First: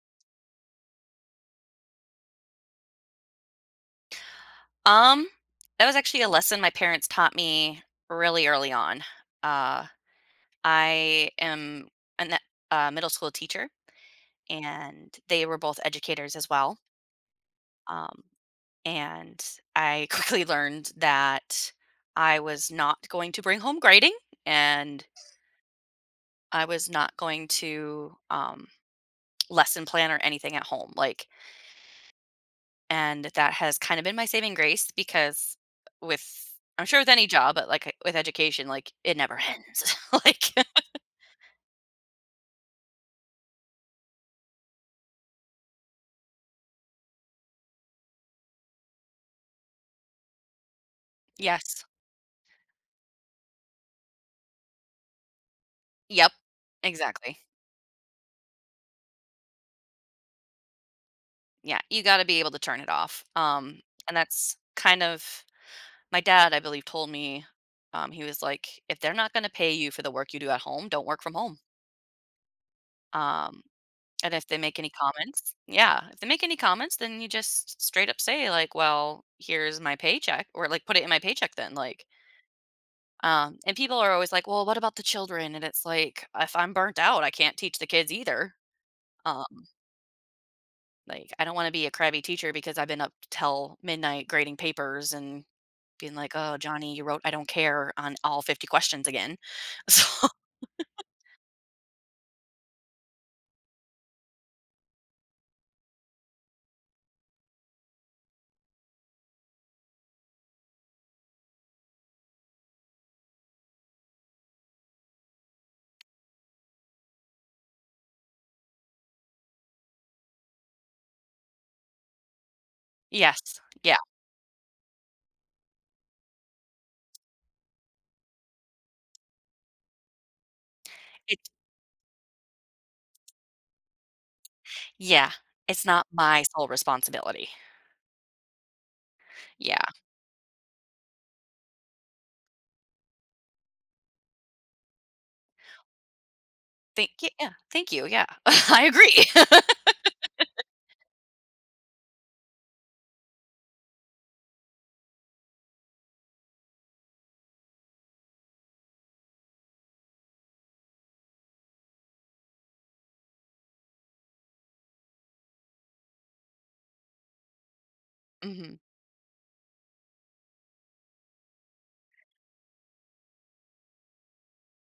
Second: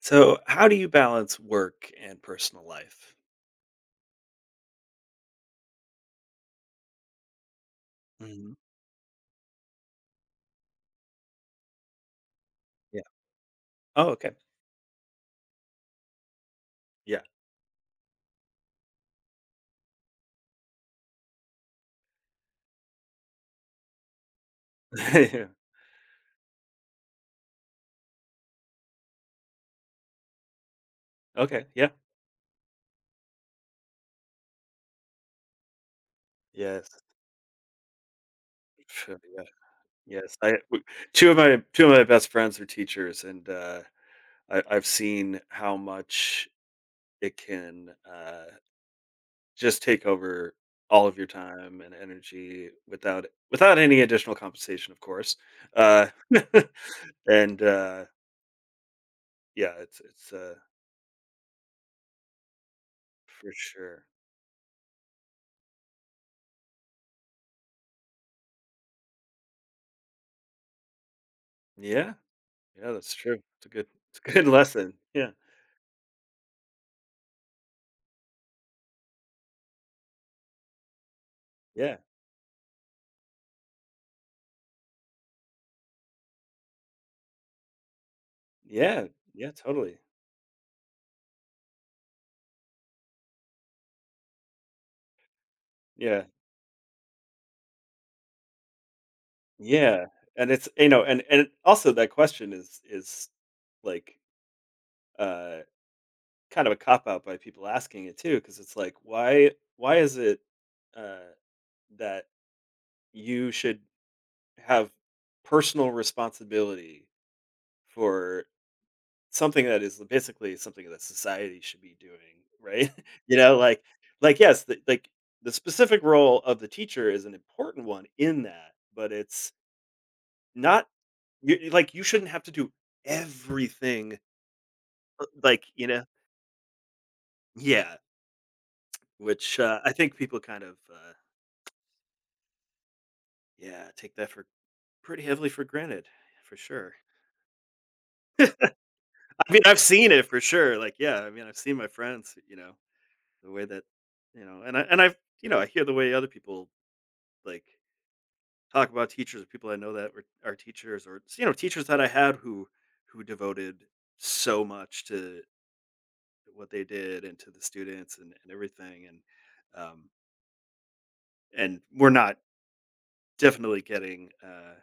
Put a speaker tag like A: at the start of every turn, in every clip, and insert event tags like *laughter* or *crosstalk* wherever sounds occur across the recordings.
A: So, how do you balance work and personal life?
B: Um, that was actually a lesson my parents taught me really
A: Mhm.
B: early on. Uh, I am a ne- a
A: Yeah.
B: middle school teacher,
A: Oh, okay.
B: and they were both educators as well.
A: Yeah.
B: Um, and I *laughs* quickly learned that I was not going to bring home grading, and
A: *laughs*
B: I was not going to lesson plan or anything at home. Like.
A: okay. Yeah.
B: And that has kind of been my saving grace because with I'm
A: Yes.
B: sure with any job, but like with education, like it
A: Sure,
B: never
A: yeah.
B: ends. *laughs*
A: Yes.
B: Like,
A: Two of my best friends are teachers, and I've seen how much it can just take over all of your time
B: yes.
A: and energy without without any additional compensation, of course. Uh,
B: Yep.
A: *laughs*
B: Exactly.
A: and yeah, it's
B: Yeah, you got to be able to turn it off.
A: for sure.
B: And that's kind of, my dad, I believe, told me, he was like, if they're not going to pay you for the work you do at home, don't work from home.
A: Yeah. Yeah, that's true.
B: Um
A: It's a
B: and
A: good *laughs*
B: if they make any
A: lesson. Yeah.
B: comments, yeah, if they make any comments, then you just straight up say like, well, here's my paycheck, or like, put it in my paycheck then.
A: Yeah.
B: Like. And people are always like, "Well, what about the children?" And it's like, if I'm burnt out, I can't teach the kids either.
A: Yeah. Yeah,
B: Um,
A: totally.
B: like, I don't want to be a crabby teacher because I've been up till midnight grading papers and being
A: Yeah.
B: like, "Oh, Johnny, you wrote I don't care on all 50 questions again." *laughs*
A: Yeah.
B: So,
A: And and also that question is like uh kind of a cop out by people asking it too, because it's like, why is it uh that you should have personal responsibility for something that is basically something that society should be doing, right? *laughs* You
B: yes.
A: know, like
B: Yeah.
A: yes, the specific role of the teacher is an important one in that, but it's not
B: It
A: like, you shouldn't have to do everything,
B: yeah.
A: like, you
B: It's
A: know.
B: not my sole responsibility.
A: Yeah, which,
B: Yeah.
A: I think people kind of, yeah, take that for pretty heavily for granted, for sure.
B: Thank y Yeah. Thank you. Yeah. *laughs* I agree.
A: I mean,
B: *laughs*
A: I've seen it for sure, like, yeah, I mean, I've seen my friends, you know, the way that you know, and I've you know, I hear the way other people, like talk about teachers or people I know that were are teachers or you know teachers that I had who devoted so much to what they did and to the students and
B: Mhm.
A: everything um, and we're not definitely getting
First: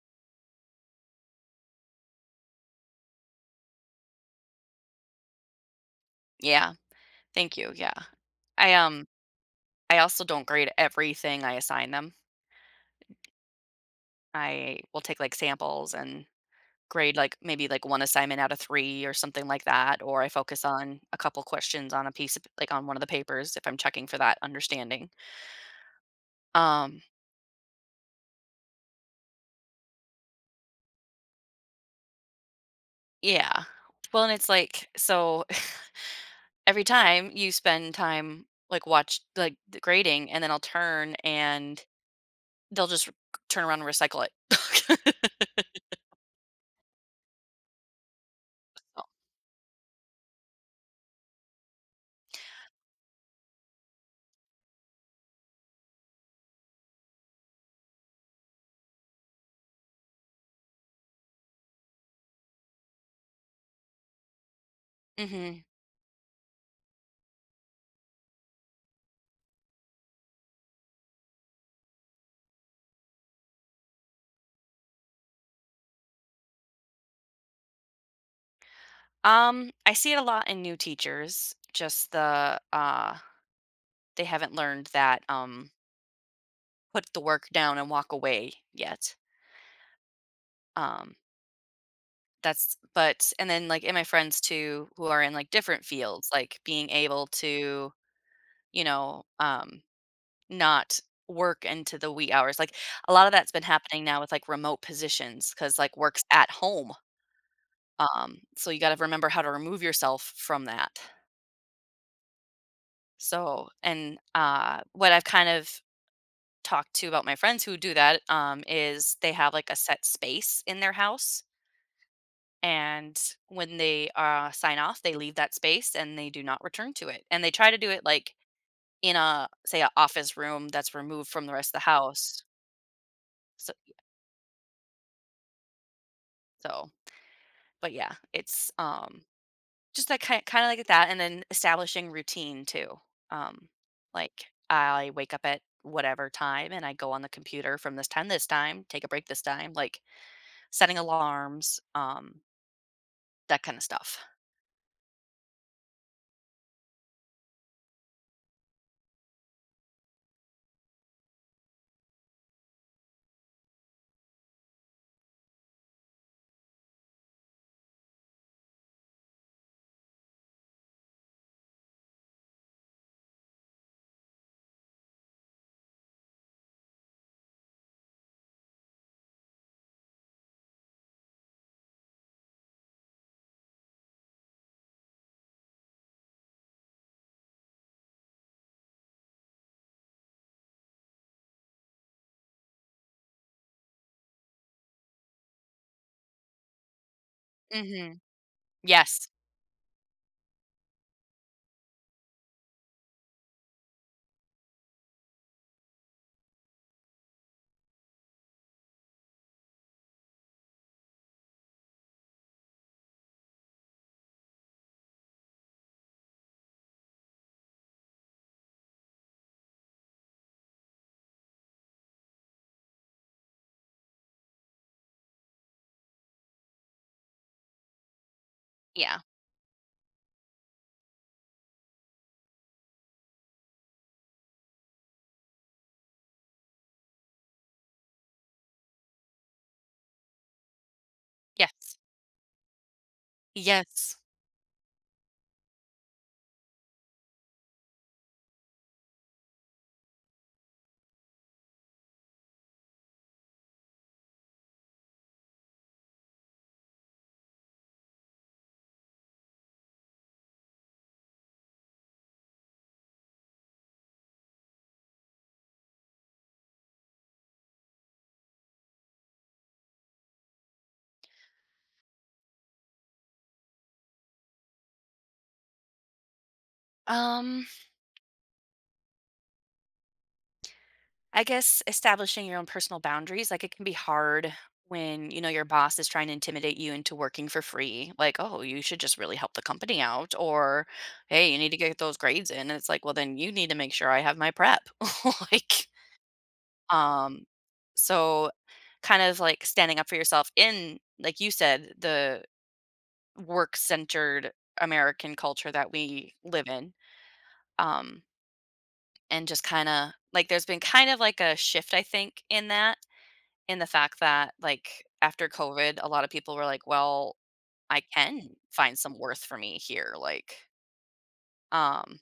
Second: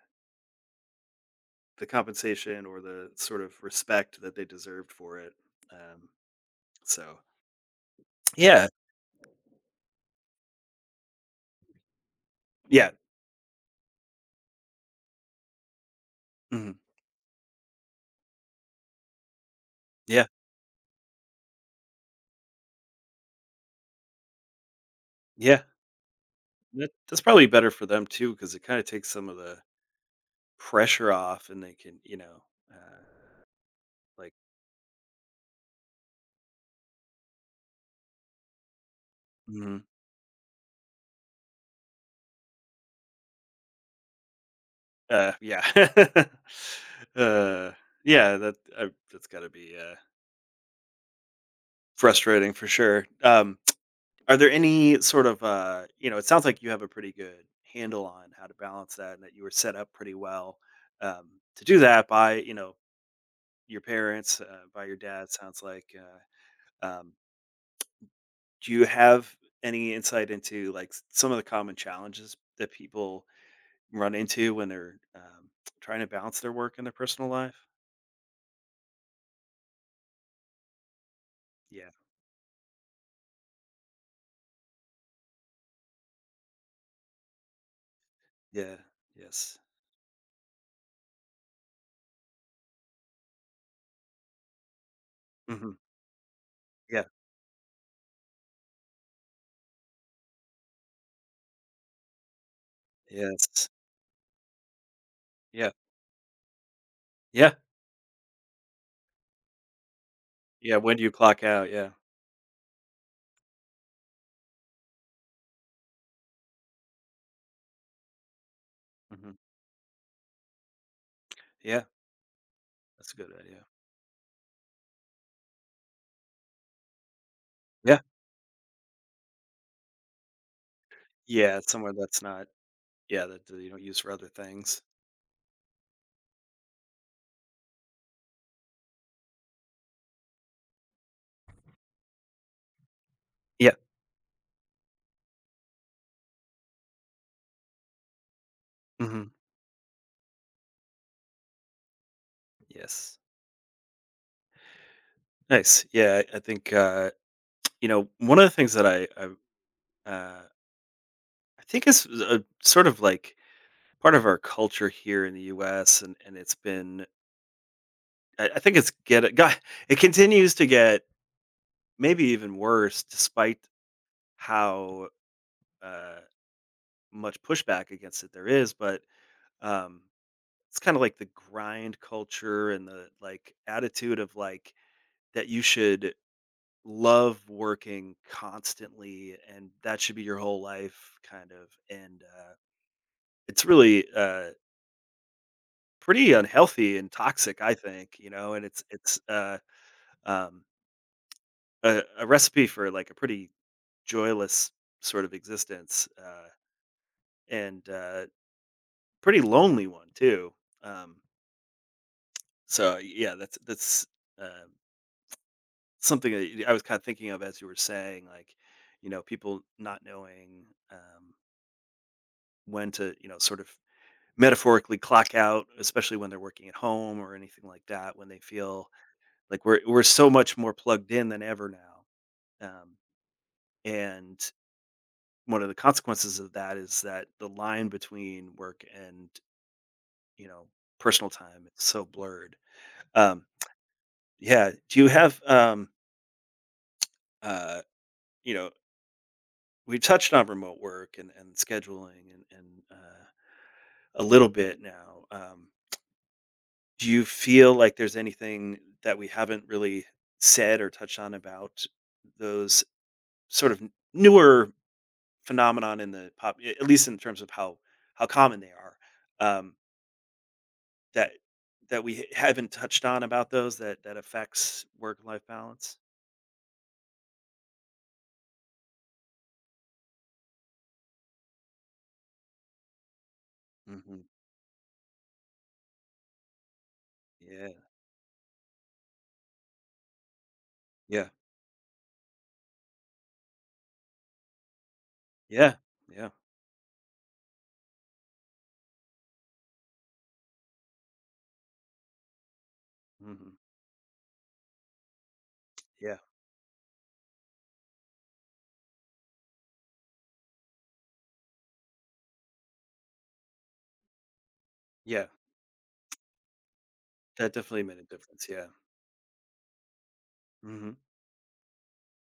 A: the compensation or the sort of respect that they deserved for it. Um,
B: Yeah.
A: so
B: Thank you. Yeah.
A: yeah,
B: I, um, I also don't grade everything I assign them.
A: yeah,
B: I will take like samples and
A: mhm,
B: grade like maybe like one assignment out of three or something like that. Or
A: yeah,
B: I focus on a couple questions on a piece of like, on one of the papers if I'm checking for that understanding.
A: yeah.
B: Um,
A: That's probably better for them too because it kind of takes some of the pressure off and they can you know uh,
B: yeah. Well,
A: like
B: and it's like, so *laughs* every time you spend time like watch like the grading, and then I'll turn and they'll just turn around and recycle it. *laughs*
A: Yeah. *laughs* Uh, yeah, that's gotta be, frustrating for sure. Are there any sort of, you know, it sounds like you have a pretty good handle on how to balance that and that you were set up pretty well, um, to do that by, you know, your parents, by your dad, sounds
B: Mm-hmm.
A: like, uh, um, do you have any insight into, like, s some of the common challenges that people run into when they're, trying to balance their work and their personal life?
B: I see it a lot in new teachers.
A: Yeah.
B: Just the they haven't learned that put the work down and walk away
A: Yeah.
B: yet.
A: Yes.
B: Um, that's, but and then like in my friends too who are in like
A: Mhm.
B: different fields, like being
A: Yeah.
B: able to, you know, not work into the wee hours. Like, a lot of that's been
A: Yes.
B: happening now with like remote positions
A: Yeah.
B: because like work's at home.
A: Yeah.
B: So you got to remember how to remove yourself from
A: Yeah, when
B: that.
A: do you clock out? Yeah.
B: So and what I've kind of talked to about my friends who do that, is they
A: Mhm.
B: have like a set space in their house,
A: Yeah, that's a
B: and
A: good idea.
B: when they, sign off, they leave that space and they do not return to it, and they try to do
A: Yeah.
B: it, like, in a, say, a office room that's removed from the
A: Yeah,
B: rest
A: it's
B: of the
A: somewhere that's
B: house,
A: not yeah, that you
B: so
A: don't use for other things.
B: so, but yeah, it's, just that ki kinda like that, and then establishing routine too, um,
A: Yeah.
B: like, I wake up at whatever time, and I go on the computer from this time to this time, take a break
A: Mhm.
B: this time, like, setting alarms,
A: Yes.
B: that kinda stuff.
A: Nice. Yeah, I think, you know, one of the things that I, uh, I think is a sort of like part of our culture here in the US, and it's been I think it got *laughs* it continues to get maybe even worse despite how, uh much pushback against it there is, but, um, it's kinda like the grind culture and the, like, attitude of, like, that you should love working constantly and that should be your whole life kind of, and, it's really, pretty unhealthy and toxic, I think,
B: Mhm.
A: you know, and it's it's,
B: Yes.
A: uh, um, a recipe for, like, a pretty joyless sort of existence, and, pretty lonely one too, um so, yeah, that's, uh, something that I was kinda thinking of as you were saying, like, you know, people not knowing, when to, you know, sort of metaphorically clock out, especially when they're working at home or anything like that, when they feel
B: Yeah.
A: like we're so much more plugged in than ever now, um, and one of the consequences of that is that the line between work and, you know, personal time is
B: Yes.
A: so blurred. Um,
B: Yes.
A: yeah, do you have, uh, you know we've touched on remote work and, scheduling and, and a little bit now. Do you feel like there's anything that we haven't really said or touched on about those sort of newer phenomenon in the pop, at least in terms of how common they are, um, that we haven't touched on about those that affects work life balance?
B: Um I guess establishing your own personal boundaries, like it can be
A: Hmm.
B: hard when, you know, your boss is trying to intimidate you into working for
A: Yeah,
B: free. Like, oh, you should just really help the company out. Or,
A: yeah,
B: hey, you need to get those grades in. And it's like, well, then you need to make sure I have my prep. *laughs*
A: yeah,
B: Like,
A: yeah,
B: um, so kind of like standing up for yourself in, like you said, the
A: hmm,
B: work centered American culture that
A: yeah,
B: we live in. Um, and just kind of like there's been kind of like a shift, I think, in that, in the fact that, like,
A: yeah.
B: after COVID, a lot of people were like, "Well,
A: That definitely made
B: I
A: a difference.
B: can
A: Yeah.
B: find some worth for me here," like,
A: Hmm.
B: um,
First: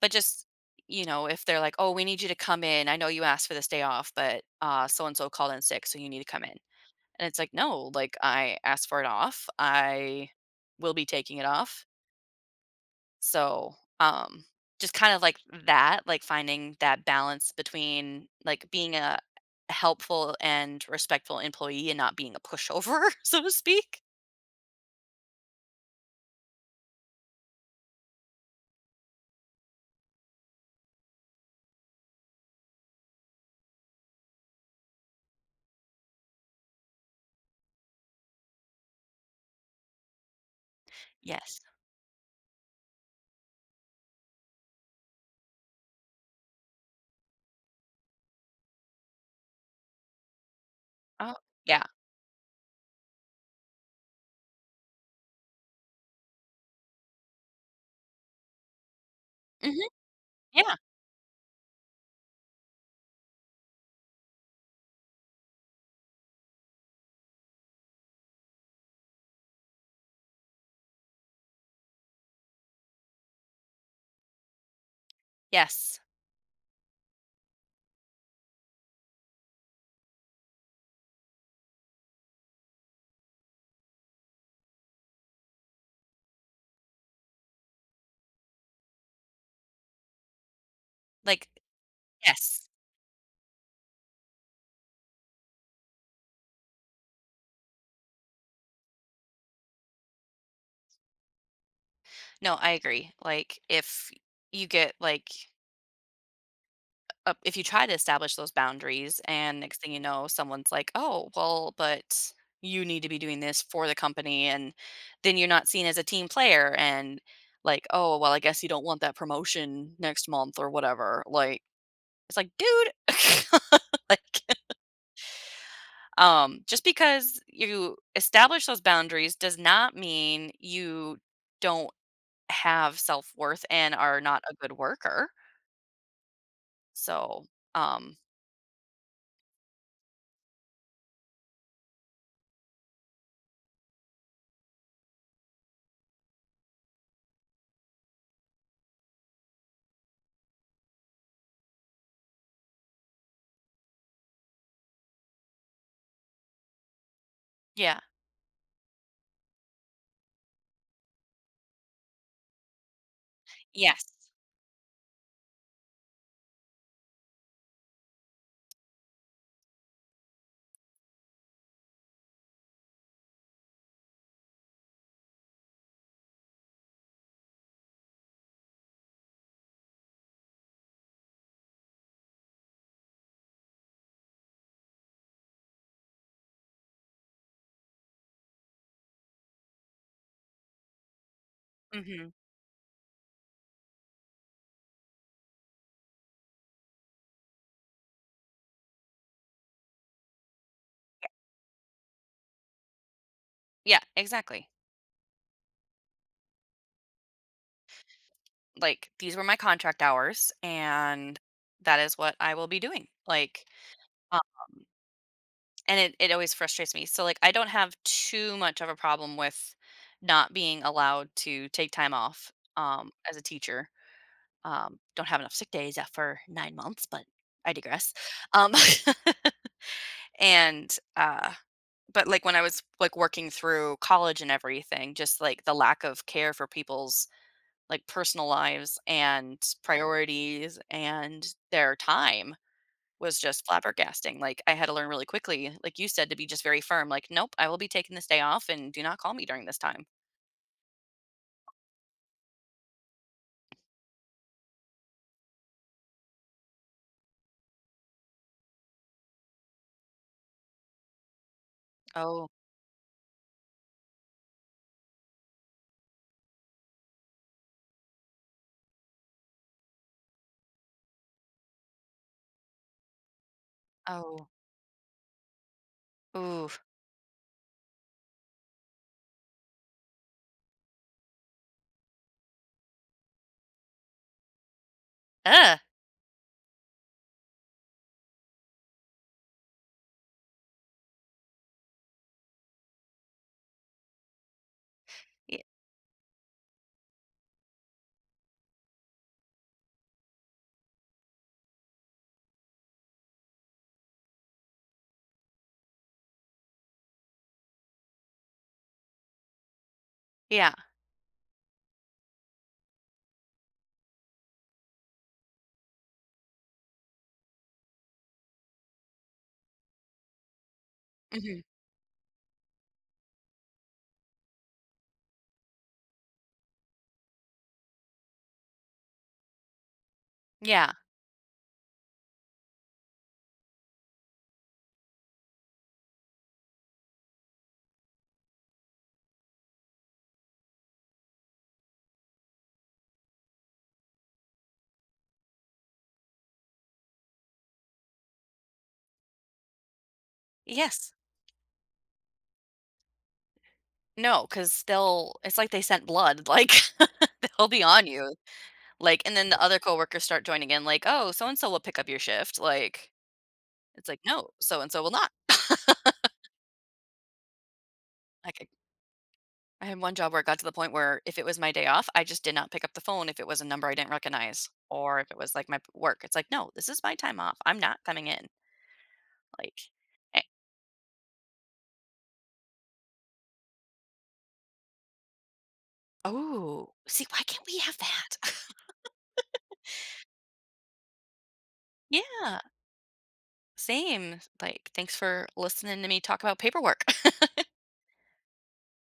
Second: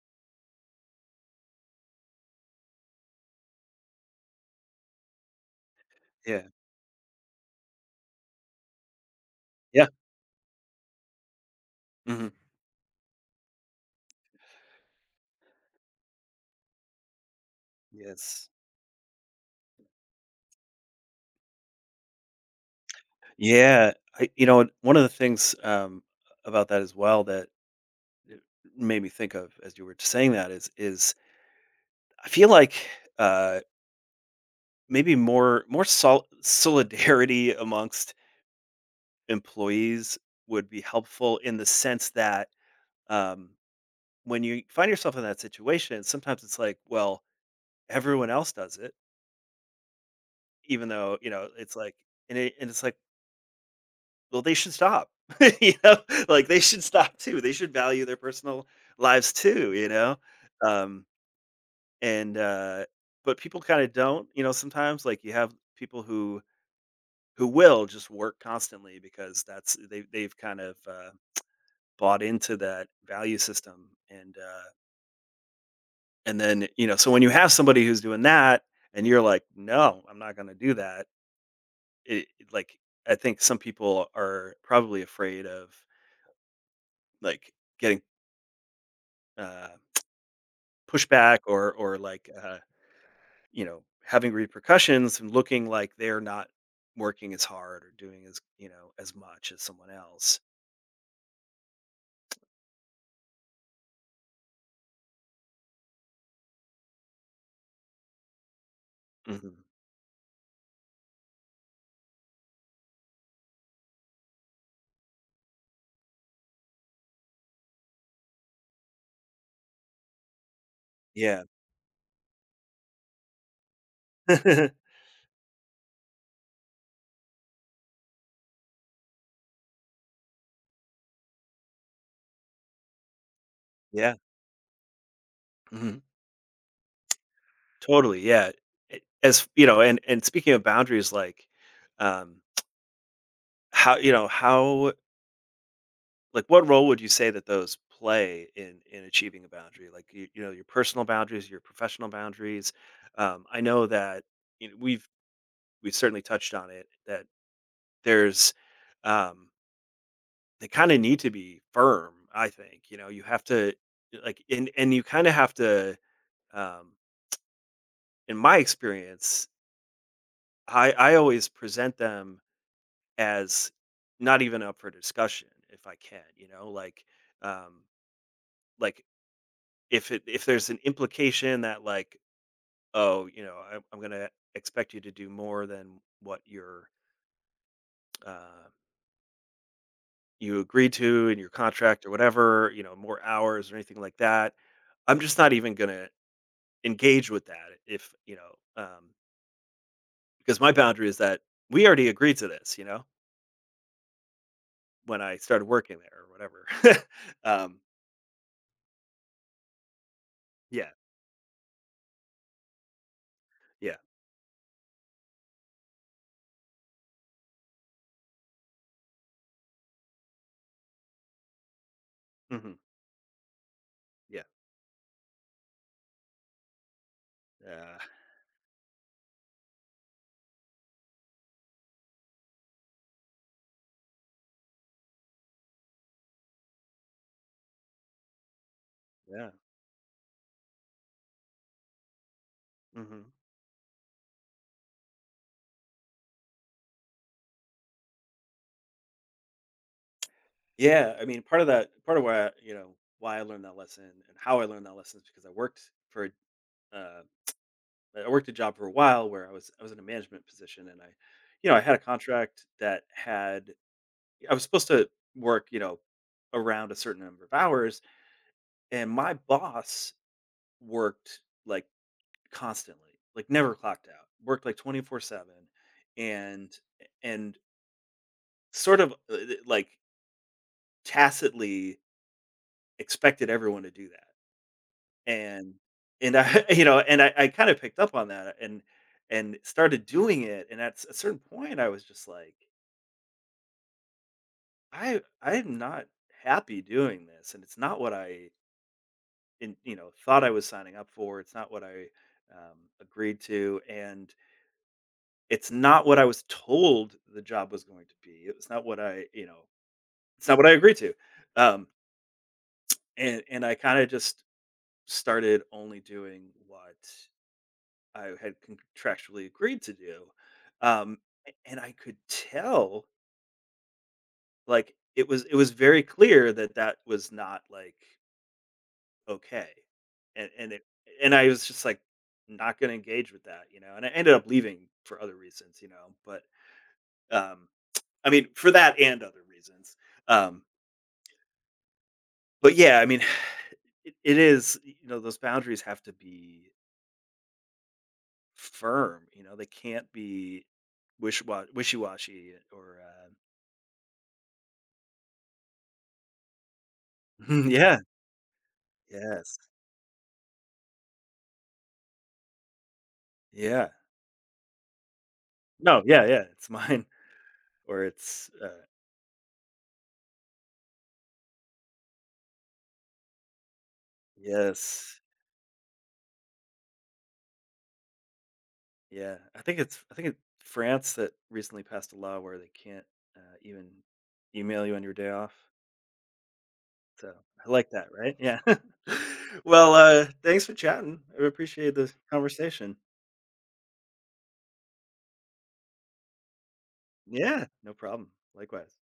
B: but just, you know, if they're like, "Oh, we need you to come in. I know you asked for this day off, but, so and so called in sick, so you need to come in." And it's like, "No, like, I asked for it off.
A: Yeah.
B: I will be taking it off.
A: Mhm.
B: So, um, just kind of like that, like finding that balance between
A: Yes.
B: like being a helpful and respectful employee and not being a pushover, *laughs* so to
A: Yeah,
B: speak.
A: I you know, and one of the things, about that as well that it made me think of as you were saying that is I feel like, uh, maybe more solidarity amongst employees would be helpful in
B: Yes.
A: the sense that, um, when you find yourself in that situation, sometimes it's like, well, everyone else does it, even though, you
B: Oh,
A: know, it's
B: yeah.
A: like and it and it's like, well, they should stop. *laughs* You know? Like, they should stop too. They should value their personal lives too,
B: Hmm.
A: you know?
B: Yeah.
A: Um, and, but people kinda don't, you know, sometimes, like, you have people who will just work constantly because that's they've kind of, bought into that value system
B: Yes.
A: and then, you know so when you have somebody who's doing that and you're like, "No, I'm not gonna do that," like, I think some people are probably afraid of, like, getting, uh pushback
B: Like,
A: or like,
B: yes.
A: you know, having repercussions and looking like they're not working as hard or doing as, you know, as much as someone else.
B: No, I agree. Like, you get like if you try to establish those boundaries and
A: Mhm.
B: next thing you know someone's like, oh well, but you need to be doing this for the company, and then you're not seen as a team player, and like, oh well, I guess you don't want that promotion next month or whatever,
A: Yeah.
B: like it's like, dude, *laughs* like,
A: *laughs*
B: just because you establish those boundaries does not mean you don't have self-worth and
A: Yeah.
B: are not a good worker,
A: Mhm.
B: so um
A: Totally, yeah. A as you know, and speaking of boundaries, like, um, how you know, how like, what role would you say that those play in achieving a boundary? Like, you know, your personal boundaries, your professional boundaries? I know that, you know, we've certainly touched on it that
B: yeah.
A: there's, um, they kind of need to be firm, I think. You know, you have to
B: Yes.
A: like, and you kind of have to. Um, in my experience, I always present them as not even up for discussion if I can. You know, um, like if it if there's an implication that like, oh, you know, I'm gonna expect you to do more than what you're. Uh, you agreed to in your contract or whatever, you know, more hours or anything like that. I'm just not even going to engage with that if, you know, because my boundary is that we already agreed to this, you know,
B: Yeah, exactly.
A: when I started working there or whatever. *laughs* um,
B: Like, these were my contract hours
A: yeah,
B: and that is what I will be doing. Like,
A: yeah,
B: um, and it always frustrates me. So like, I don't have too much of a problem with not being allowed to take time off
A: hmm,
B: as a teacher.
A: yeah,
B: Don't have enough sick days after 9 months, but I
A: uh,
B: digress. Um *laughs* and but like when I was like working through college and everything, just like the lack of care for people's like personal lives
A: yeah,
B: and priorities and their time
A: hmm,
B: was just flabbergasting. Like, I had to learn really quickly, like you said, to be just very firm. Like, nope, I will be taking this day off, and do not call me during this time.
A: yeah. I mean, part of that, part of why, I, you know, why I learned that lesson and how I learned that lesson is because I worked for a uh, I worked a job for a while where I was in a management position and I, you know, I had a
B: Oh,
A: contract that had I was supposed to work, you know, around a certain number of hours, and my boss worked like constantly, like never clocked out,
B: oh,
A: worked like 24/7,
B: ooh,
A: and and sort of like tacitly expected everyone to do that, and
B: uh,
A: I *laughs* you know and I kind of picked up on that and started doing it and at a certain point I was just like
B: y-
A: I'm not happy doing this, and it's not what I in, you know thought I was signing up for. It's not what I agreed to, and it's not what I was told the job was going to be. It was not what I you know it's not what I
B: yeah,
A: agreed to, um, and I kind of just started only doing what I had contractually agreed to do, um,
B: hmm,
A: and I could tell like it was very clear that that was not like okay. And it
B: yeah,
A: and I was just, like, not gonna engage with that, you know, and I ended up leaving for other reasons, you know, but, um, I mean, for that and other reasons, um, but yeah, I mean, *sighs* it is you know, those boundaries have to be firm, you know, they can't be
B: yes,
A: wish wishy-washy or,
B: no, because they'll. It's like they sent blood. Like, *laughs*
A: *laughs*
B: they'll be
A: yeah,
B: on you. Like, and then
A: yes,
B: the other coworkers start joining in. Like, oh, so and so will pick up your shift. Like,
A: yeah.
B: it's like, no, so and so will not.
A: No, yeah,
B: *laughs*
A: yeah, it's mine *laughs* or it's,
B: Like, I had one job where it got to the point where if it was my day off, I just did not pick up the phone if it was a number I didn't recognize
A: yes.
B: or if it was like work. It's like, no, this is my time off. I'm not coming in.
A: Yeah,
B: Like,
A: I think it's
B: eh,
A: France that recently passed a law where they can't even email you on your day off.
B: oh, see,
A: So
B: why can't
A: I
B: we
A: like
B: have
A: that, right?
B: that?
A: Yeah. *laughs* well, thanks for chatting. I appreciate
B: *laughs*
A: this
B: Yeah,
A: conversation.
B: same. Like, thanks for listening to me talk about paperwork. *laughs*
A: Yeah, no problem. Likewise.